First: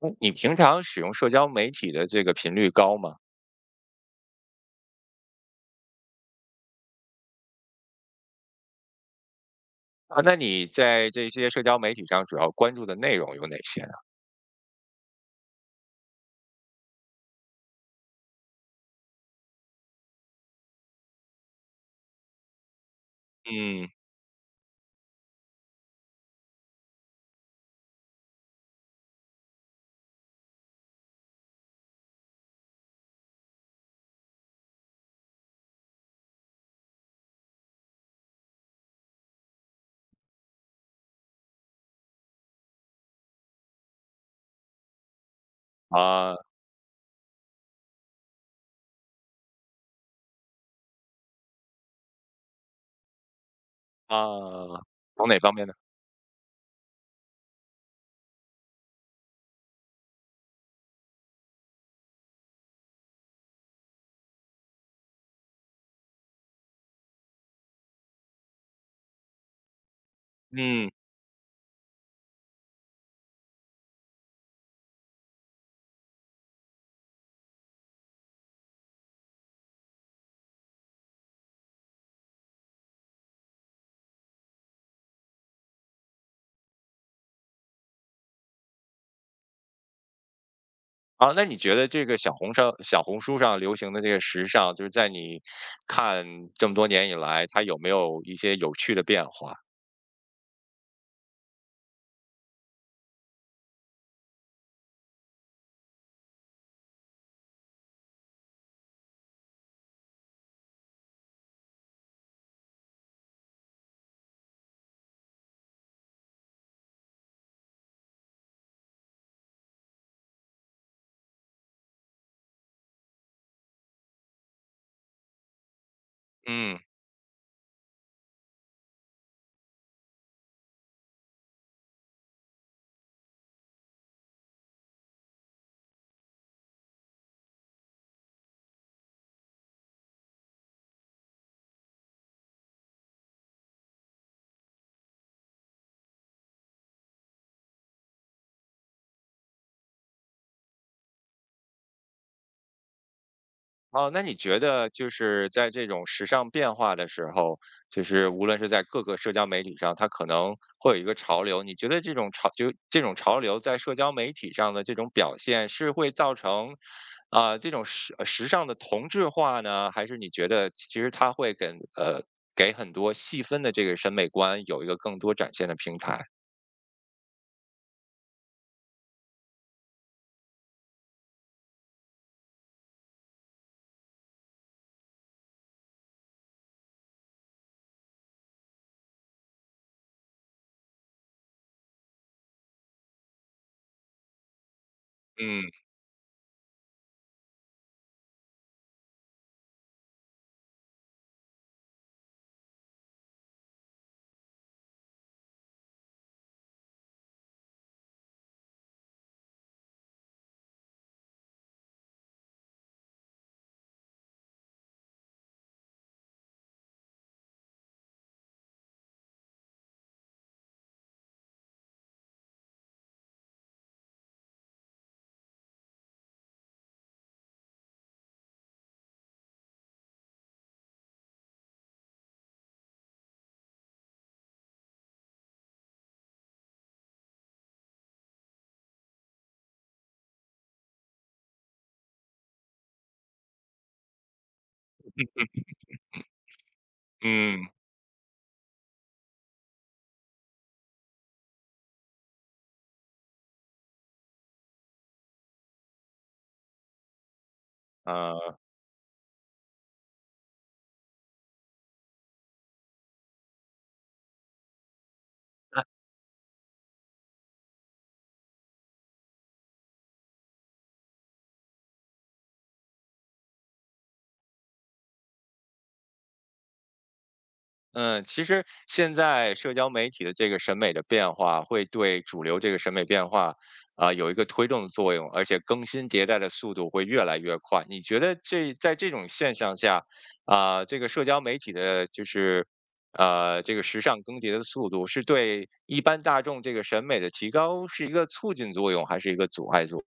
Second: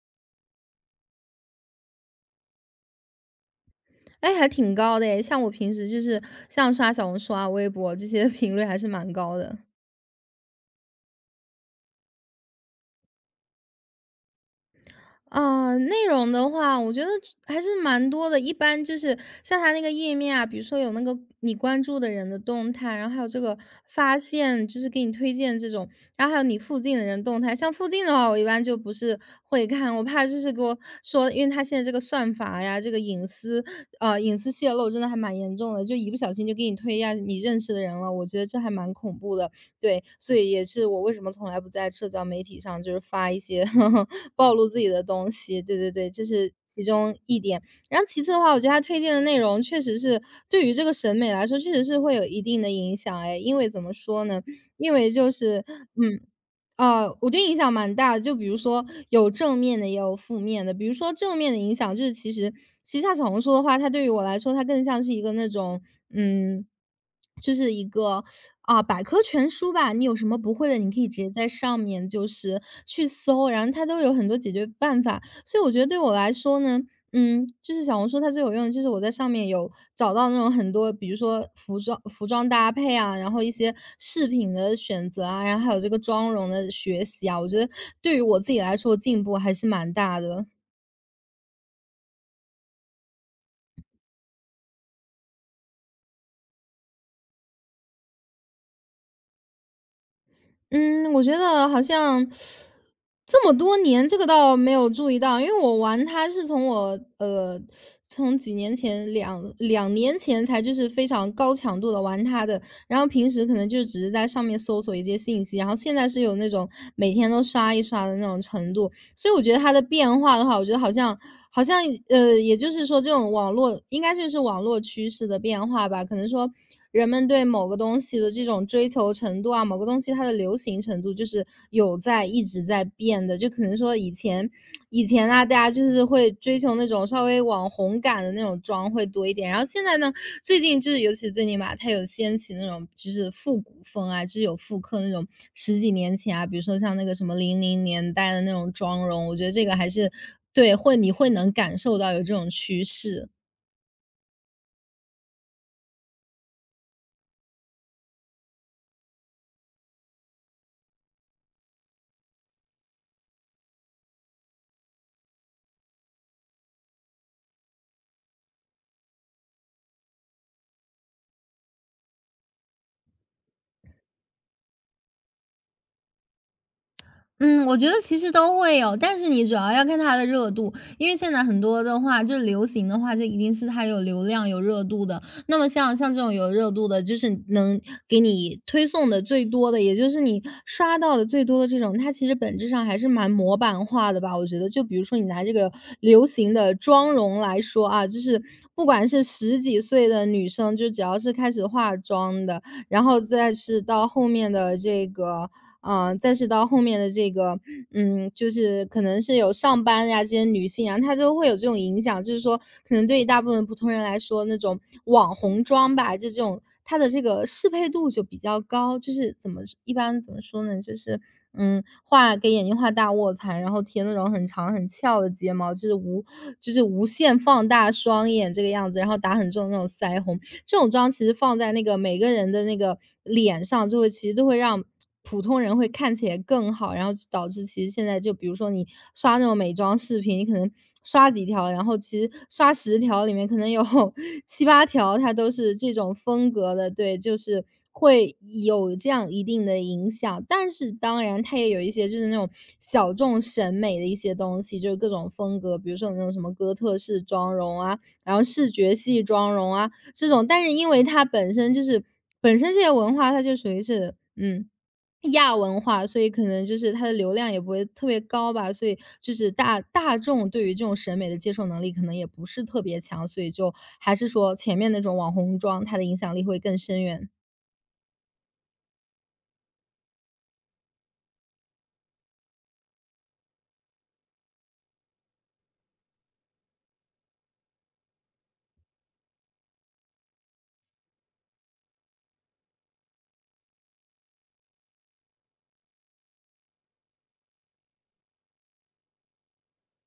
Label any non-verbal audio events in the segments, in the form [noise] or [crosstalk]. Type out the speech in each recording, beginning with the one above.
嗯，你平常使用社交媒体的这个频率高吗？哎，还挺高的诶，像我平时就是像刷小红书啊、微博这些 [laughs] 频率还是蛮高的。啊，那你在这些社交媒体上主要关注的内容有哪些呢？啊。内容的话，我觉得还是蛮多的。一般就是像它那个页面啊，比如说有那个你关注的人的动态，然后还有这个嗯，发现，就是给你推荐这种，然后还有你附近的人动态。像附近的话，我一般就不是会看，我怕就是给我说，因为它现在这个算法呀，这个隐私，隐私泄露真的还蛮严重的，就一不小心就给你推呀你认识的人了，我觉得这还蛮恐怖的。对，所以也是我为什么从来不在社交媒体上就是发一些 [laughs] 暴露自己的东西。对对对，这啊是其中一点。然后其次的话，我觉得他推荐的内容确实是对于这个审美来说，确实是会有一定的影响。哎，因为怎么说呢？啊，因为从就哪方是面呢？嗯。我觉得影响蛮大的。就比如说有正面的，也有负面的。比如说正面的影响，就是其实像小红书的话，它对于我来说，它更像是一个那种，嗯，就是一个啊、百科全书吧。你有什么不会的，嗯，你可以直接在上面就是去搜，然后它都有很多解决办法。所以我觉得对我来说呢，嗯，就是小红书它最有用的就是我在上面有找到那种很多，比如说服装、服装搭配啊，然后一些饰品的选择啊，然后还有这个妆容的学习啊，我觉得对于我自己来说进步还是蛮大的。啊，那你觉得这个小红书上流行的这个时尚，就是在你看这么多年以来，它有没有一些有趣的变化？嗯，我觉得好像这么多年，这个倒没有注意到，因为我玩它是从我从几年前两年前才就是非常高强度的玩它的，然后平时可能就只是在上面搜索一些信息，然后现在是有那种每天都刷一刷的那种程度。所以我觉得它的变化的话，我觉得好像好像也就是说，这种网络应该就是网络趋势的变化吧。可能说，嗯。人们对某个东西的这种追求程度啊，某个东西它的流行程度，就是有在一直在变的。就可能说以前以前啊，大家就是会追求那种稍微网红感的那种妆会多一点，然后现在呢，最近就是尤其最近吧，它有掀起那种就是复古风啊，就是有复刻那种十几年前啊，比如说像那个什么零零年代的那种妆容，我觉得这个还是对，会你会能感受到有这种趋势。哦，那你觉得就是在这种时尚变化的时候，就是无论是在各个社交媒体上，它可能会有一个潮流。你觉得这种潮流在社交媒体上的这种表现，是会造成这种时尚的同质化呢，还是你觉得其实它会跟给很多细分的这个审美观有一个更多展现的平台？嗯，我觉得其实都会有，但是你主要要看它的热度，因为现在很多的话，就流行的话，就一定是它有流量、有热度的。那么像这种有热度的，就是能给你推送的最多的，也就是你刷到的最多的这种，它其实本质上还是蛮模板化的吧。我觉得，就比如说你拿这个嗯流行的妆容来说啊，就是不管是十几岁的女生，就只要是开始化妆的，然后再是到后面的这个，嗯，再是到后面的这个，嗯，就是可能是有上班呀，这些女性啊，她都会有这种影响，就是说，可能对于大部分普通人来说，那种网红妆吧，就这种它的这个适配度就比较高，就是怎么一般怎么说呢，就是嗯，画给眼睛画大卧蚕，然后贴那种很长很翘的睫毛，就是无限放大双眼这个样子，然后打很重的那种腮红。这种妆其实放在那个每个人的那个脸上，就会其实就会让普通人会看起来更好，然后就导致其实现在就比如说你刷那种美妆视频，你可能刷几条，然后其实刷十条里面可能有 [laughs] 七八条它都是这种风格的，对，就是。嗯会有这样一定的影响，但是当然它也有一些就是那种小众审美的一些东西，就是各种风格，比如说有那种什么哥特式妆容啊，然后啊。视觉系妆容啊这种，但是因为它本身就是这些文化它就属于是嗯。亚文化，所以可能就是它的流量也不会特别高吧，所以就是大众对于这种审美的接受能力可能也不是特别强，所以就还是说前面那种网红妆，它的影响力会更深远嗯，其实现在社交媒体的这个审美的变化，会对主流这个审美变化，有一个推动作用，而且更新迭代的速度会越来越快。你觉得这在这种现象下，这个社交媒体的就是，这个时尚更迭的速度，是对一般大众这个审美的提高是一个促进作用，还是一个阻碍作用？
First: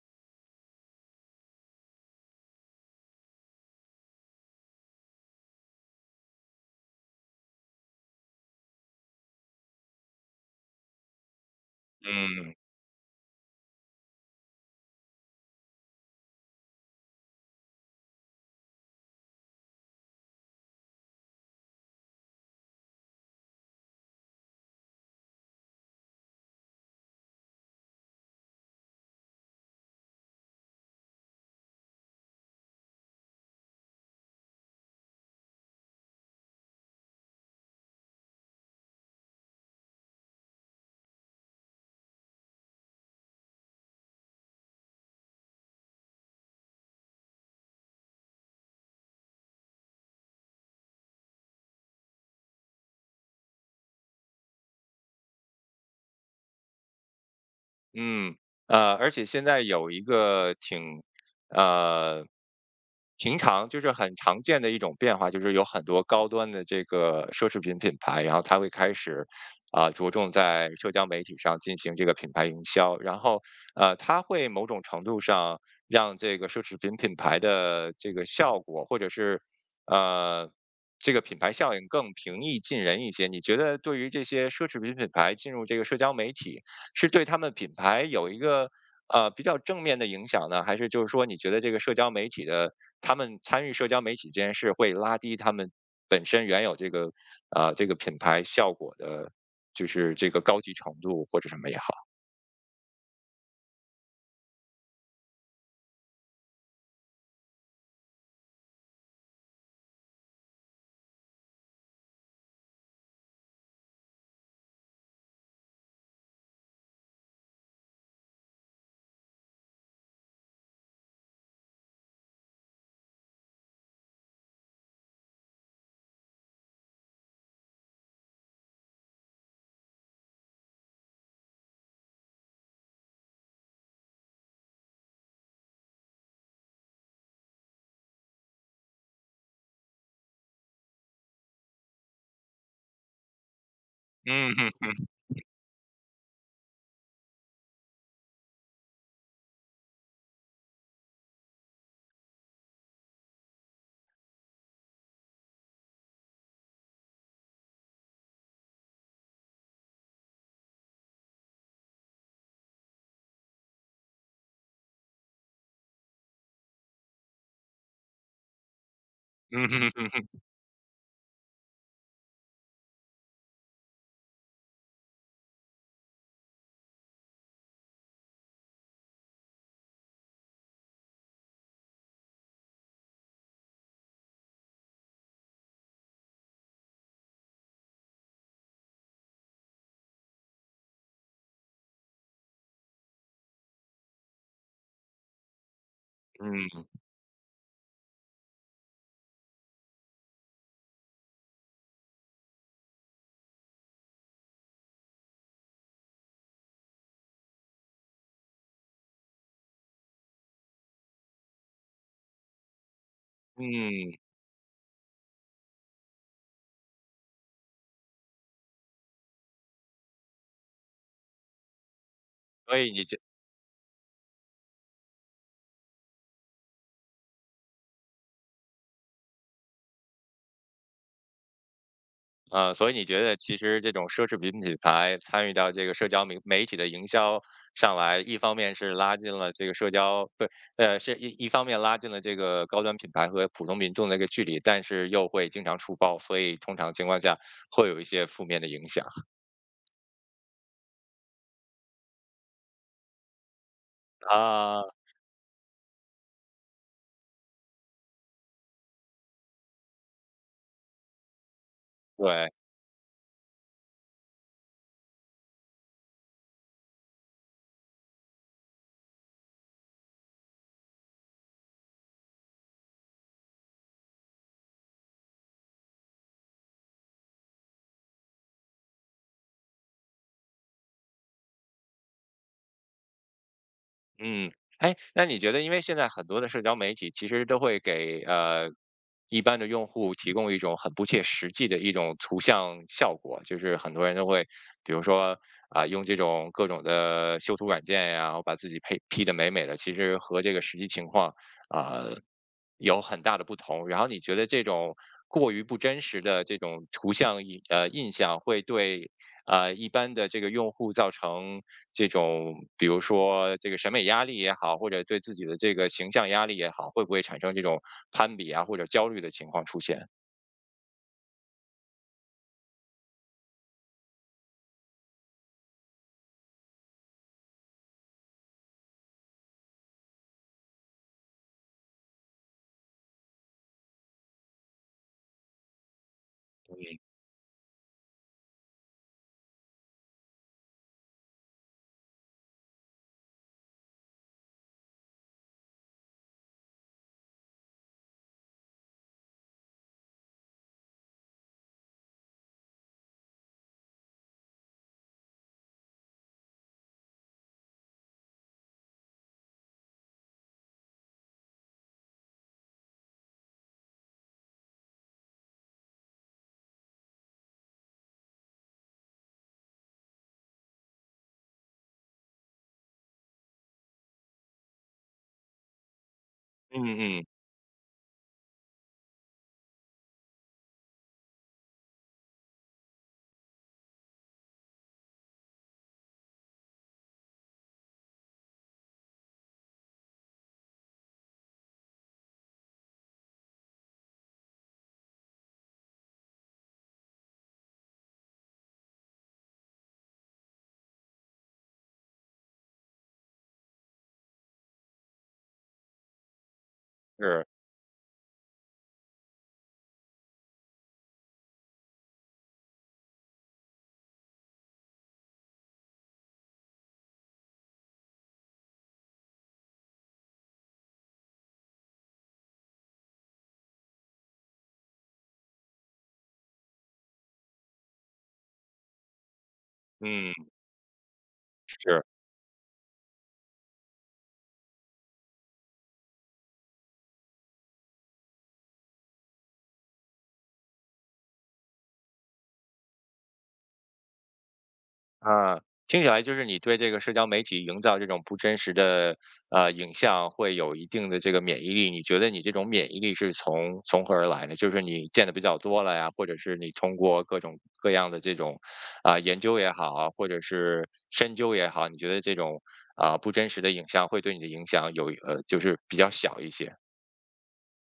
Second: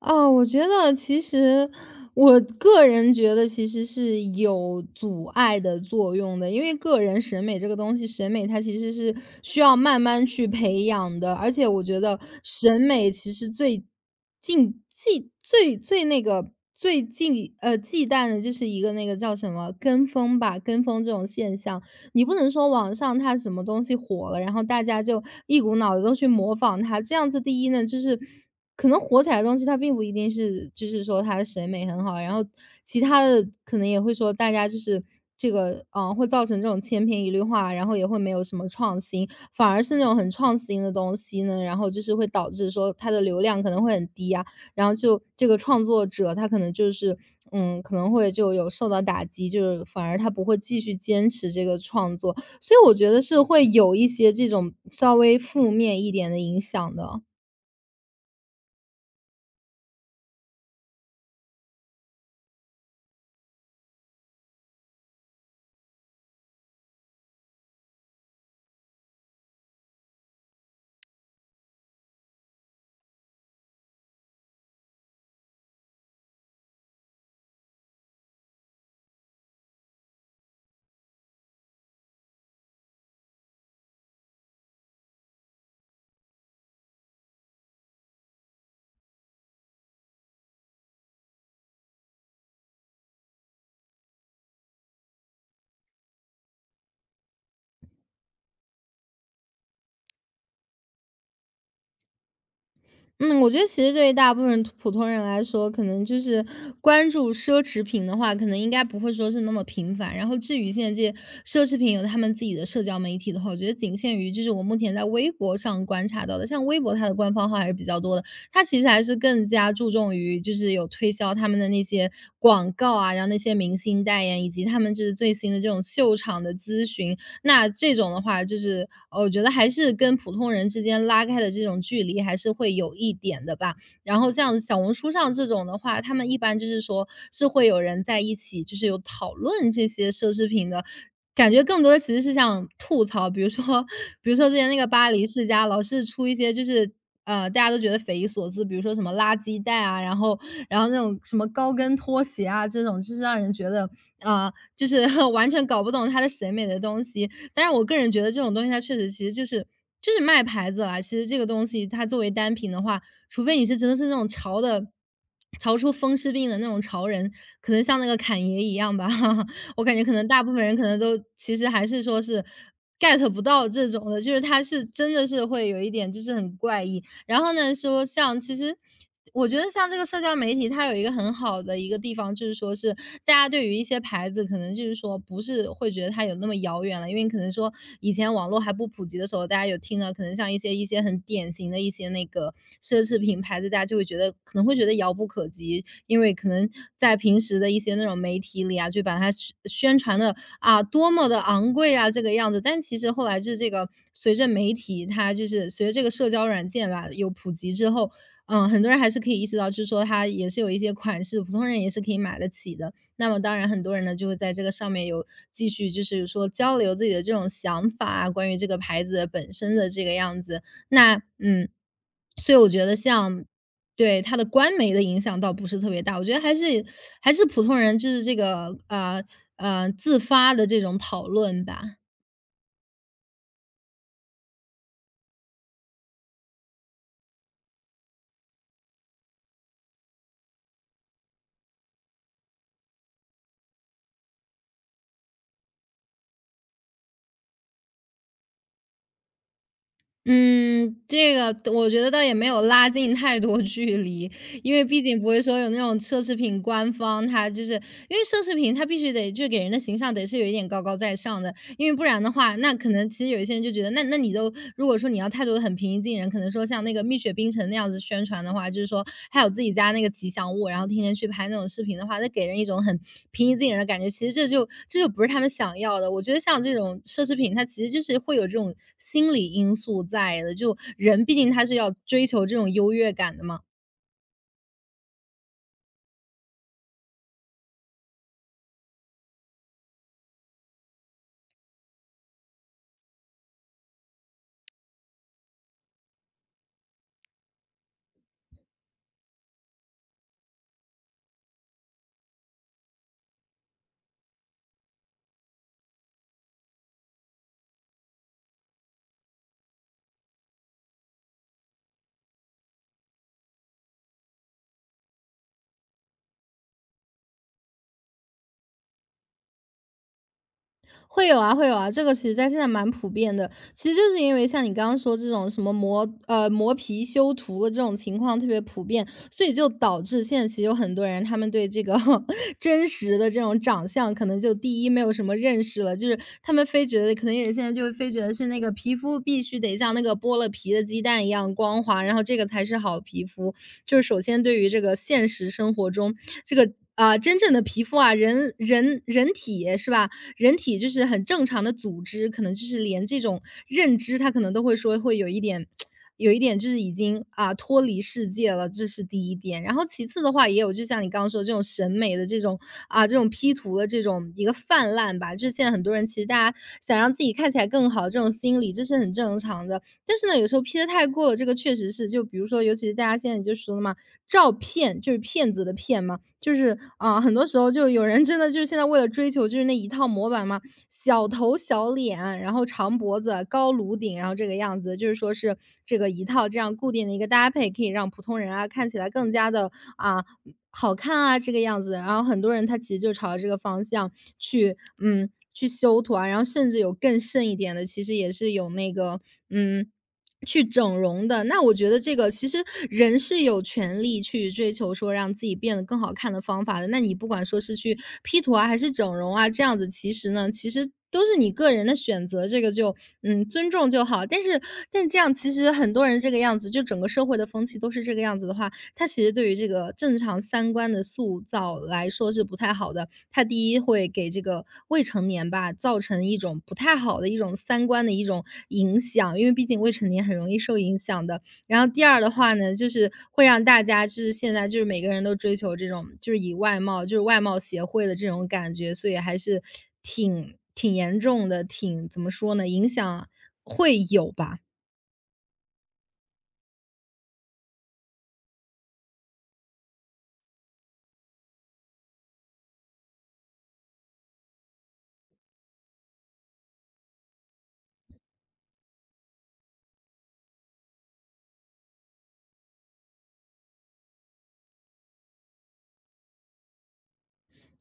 哦，我觉得其实我个人觉得其实是有阻碍的作用的，因为个人审美这个东西，审美它其实是需要慢慢去培养的，而且我觉得嗯，审美其实最禁忌最那个最近忌惮的就是一个那个叫什么跟风吧，跟风这种现象，你不能说网上它什么东西火了，然后大家就一股脑的都去模仿它，这样子第一呢就是。可能火起来的东西，它并不一定是就是说它的审美很好，然后其他的可能也会说大家就是这个，嗯，会造成这种千篇一律化，然后也会没有什么创新。反而是那种很创新的东西呢，然后就是会导致说它的流量可能会很低啊，然后就这个创作者他可能就是，嗯，可能会就有受到打击，就是反而他不会继续坚持这个创作。所以我觉得是会有一些这种稍微负面一点的影响的。嗯，而且现在有一个挺，呃，平常就是很常见的一种变化，就是有很多高端的这个奢侈品品牌，然后它会开始，着重在社交媒体上进行这个品牌营销，然后，它会某种程度上让这个奢侈品品牌的这个效果，或者是，呃，这个品牌效应更平易近人一些。你觉得对于这些奢侈品品牌进入这个社交媒体？是对他们品牌有一个比较正面的影响呢，还是就是说你觉得这个社交媒体的他们参与社交媒体这件事会拉低他们本身原有这个这个品牌效果的，就是这个高级程度或者什么也好？嗯，我觉得其实对于大部分普通人来说，可能就是关注奢侈品的话，可能应该不会说是那么频繁。然后至于现在这些奢侈品有他们自己的社交媒体的话，我觉得仅限于就是我目前在微博上观察到的，像微博它的官方号还是比较多的，它其实还是更加注重于就是有推销他们的那些广告啊，然后那些明星代言，以及他们就是最新的这种秀场的咨询，那这种的话，就是我觉得还是跟普通人之间拉开的这种距离还是会有一点的吧。然后像小红书上这种的话，他们一般就是说是会有人在一起，就是有讨论这些奢侈品的。感觉更多的其实是像吐槽，比如说，比如说嗯之前那个嗯巴黎世家老是出一些就是大家都觉得匪夷所思，比如说什么垃圾袋啊，然后那种什么高跟拖鞋啊，这种就是让人觉得啊、就是 [laughs] 完全搞不懂他的审美的东西。但是我个人觉得这种东西它确实其实就是就是卖牌子啦，其实这个东西它作为单品的话，除非你是真的是那种潮的潮出风湿病的那种潮人，可能像那个侃爷一样吧，嗯 [laughs] 我嗯感觉哼哼可能哼，大部分人可能都其实还是说是 get 不到这种的，就是他是真的是会有一点就是很怪异。然后呢，说像其实我觉得像这个社交媒体，它有一个很好的一个地方，就是说是大家对于一些牌子，可能就是说不是会觉得它有那么遥远了，因为可能说以前网络还不普及的时候，大家有听到可能像一些很典型的一些那个奢侈品牌子，大家就会觉得可能会觉得遥不可及，因为可嗯能在平时的一些那种媒体里啊，就把它宣传的啊，多么的昂贵啊，这个样子。但其实后来就是这个随着媒体它就是随着这个社交软件吧有普及之后，嗯，很多人还是可以意识到，就是说它也是有一些款式，普通人也是可以买得起的。那么当然，很多人呢嗯，就会在这个上面有继续就是说交流自己的这种想法啊，关于这个牌子本身的这个样子。那嗯，所以我所觉以得你像对，它的官媒的影响倒不是特别大，我觉得还是普通人就是这个，自发的这种讨论吧。所以你觉得其实这种奢侈品品牌参与到这个社交媒媒体的营销上来，一方面是拉近了这个社交，不，一方面拉近了这个高端品牌和普通民众的一个距离，但是又会经常出包，所以通常情况下会有一些负面的影响嗯，这个我觉得倒也没有拉近太多距离，因为啊。毕竟不会说有那种奢侈品官方，它就是因为奢侈品它必须得就给人的形象得是有一点高高在上的，因为不然的对，话，那可能其实有一些人就觉得，那你都如果说你要态度很平易近人，可能说像那个蜜雪冰城那样子宣传的话，就是说还有自己家那个吉祥物，然后天天去拍那种视频的话，那给人一种很平易近人的感觉。其实这就不是他们想要的。我觉得像这种奢侈品，它其实就是会有这种心理因素在的，就人毕竟他是要追求这种优越感的嘛。嗯，哎，那你觉得，因为现在很多的社交媒体其实都会给一般的用户提供一种很不切实际的一种图像效果，就是很多人都会，比如说用这种各种的修图软件呀，然后把自己配 P 的美美的，其实和这个实际情况啊、有很大的不同。然后你觉得这种过于不真实的这种图像印呃印象，会对一般的这个用户造成这种，比如说这个审美压力也好，或者对自己的这个形象压力也好，会不会产生这种攀比啊或者焦虑的情况出现？会有啊，会有啊，这个其实在现在蛮普遍的。其实就是因为像你刚刚说这种什么磨皮修图的这种情况特别普遍，所以就导致现在其实有很多人他们对这个 [laughs] 真实的这种长相，可能就第一没有什么认识了，就是他们非觉得可能有些在就会非觉得是那个皮肤必须得像那个剥了皮的鸡蛋一样光滑，然后这个才是好皮肤。就是首先对于这个现实生活中，这个啊，真正的皮肤啊，人体是吧？人体就是很正常的组织，可能就是连这种认知，它可能都会说会有一点，有一点就是已经啊脱离世界了，这是第一点。然后其次的话，也有就像你刚刚说的这种审美的这种啊这种 P 图的这种一个泛滥吧，就是现在很多人其实大家想让自己看起来更好，这种心理这是很正常的。但是呢，有时候 P 的太过了，这个确实是，就比如说，尤其是大家现在就说了嘛，照骗就是骗子的骗嘛，就是嗯嗯啊、嗯，很多时候就有人真的就是现在为了追求就是那一套模板嘛，小头小脸，然后长脖子、高颅顶，然后这个样子，就是说是这个一套这样固定的一个搭配，可以让普通人啊看起来更加的啊好看啊这个样子。然后很多人他其实就朝这个方向去，嗯，去修图啊，然后甚至有更甚一点的，其实也是有那个，嗯。去整容的，那我觉得这个其实人是有权利去追求说让自己变得更好看的方法的。那你不管是，说是去 P 图啊，还是整容啊，这样子其实呢，其实都是你个人的选择，这个就嗯尊重就好。但这样其实很多人这个样子，就整个社会的风气都是这个样子的话，它其实对于这个正常三观的塑造来说是不太好的。它第一会给这个未成年吧，造成一种不太好的一种三观的一种影响，因为毕竟未成年嗯很容易受影响的。然后是。第二的话呢，就是会让大家就是现在就是每个人都追求这种就是以外貌就是外貌协会的这种感觉，所以还是挺严重的，挺怎么说呢，影响会有吧。啊，听起来就是你对这个社交媒体营造这种不真实的影像会有一定的这个免疫力。你觉得你这种免疫力是从何而来呢？就是你见的比较多了呀，或者是你通过各种各样的这种研究也好啊，或者是深究也好，你觉得这种不真实的影像会对你的影响有就是比较小一些？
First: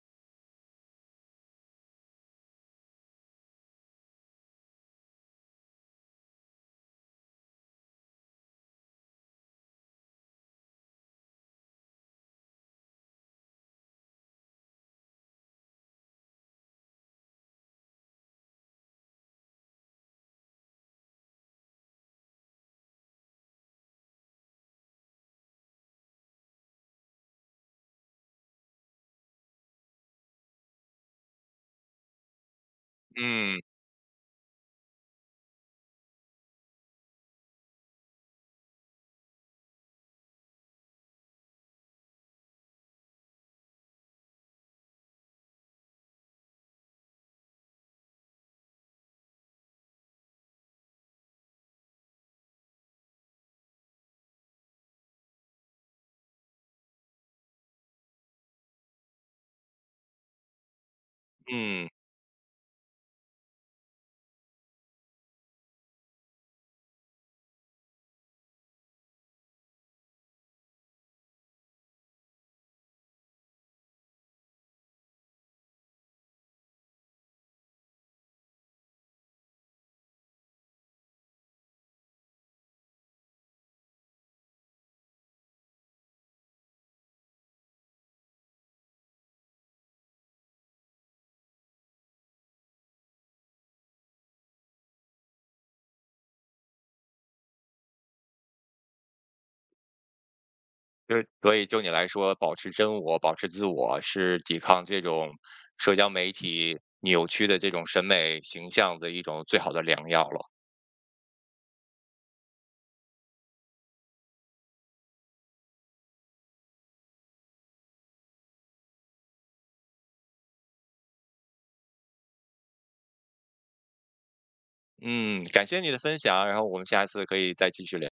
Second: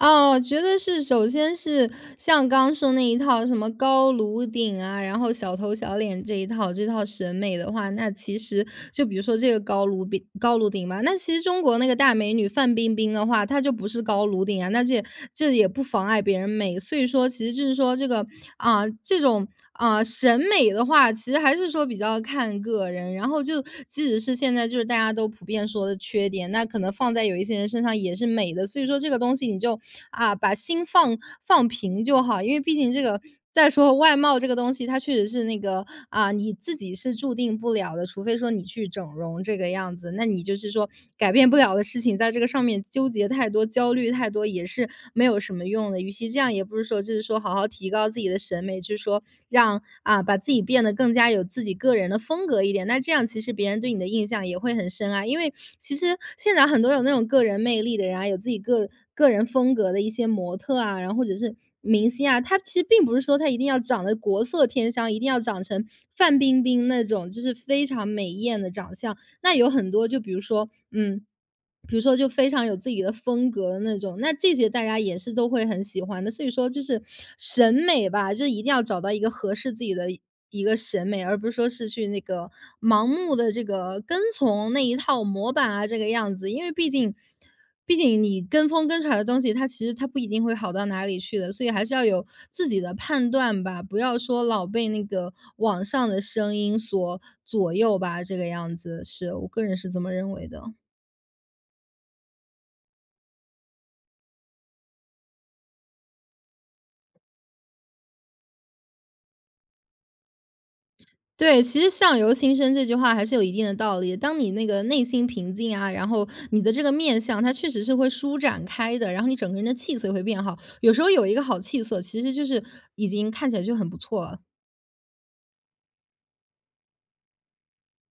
哦，我觉得是首先是像刚刚说那一套什么高颅顶啊，然后小头小脸这一套这套审美的话，那其实就比如说这个高颅顶吧，那其实中国那个大美女范冰冰的话，她就不是高颅顶啊，那这也不妨碍别人美。所以说，其实就是说这个啊、这种啊、审美的话，其实还是说比较看个人。然后就即使是现在就是大家都普遍说的缺点，那可能放在有一些人身上也是美的。所以说这个东西你就啊，把心放平就好，因为毕竟这个嗯再说外貌这个东西，它确实是那个啊，你自己是注定不了的，除非说你去整容这个样子，那你就是说改变不了的事情，在这个上面纠结太多、焦虑太多也是没有什么用的。与其这样，也不是说就是说好好提高自己的审美，就是说让啊把自己变得更加有自己个人的风格一点。那这样其实别人对你的印象也会很深啊，因为其实现在很多有那种个人魅力的人啊，有自己个人风格的一些模特啊，然后或者是嗯。明星啊，他其实并不是说他一定要长得国色天香，一定要长成范冰冰那种就是非常美艳的长相。那有很多就比如说，嗯。比如说就非常有自己的风格的那种，那这些大家也是都会很喜欢的。所以说就是审美吧，就是一定要找到一个合适自己的一个审美，而不是说是去那个盲目的这个跟从那一套模板啊这个样子，因为毕竟。毕竟你跟风跟出来的东西，它其实它不一定会好到哪里去的，所以还是要有自己的判断吧，不要说老被那个网上的声音所左右吧，这个样子是我个人是这么认为的。就是所以就你来说，保持真我、保持自我，是抵抗这种社交媒体扭曲的这种审美形象的一种最好的良药了。对，其实“相由心生”这句话还是有一定的道理。当你那个内心平静啊，然后你的这个面相，它确实是会舒展开的，然后你整个人的气色也会变好。有时候有一个好气色，其实就是已经看起来就很不错了。嗯，感谢你的分享，然后我们下次可以再继续聊。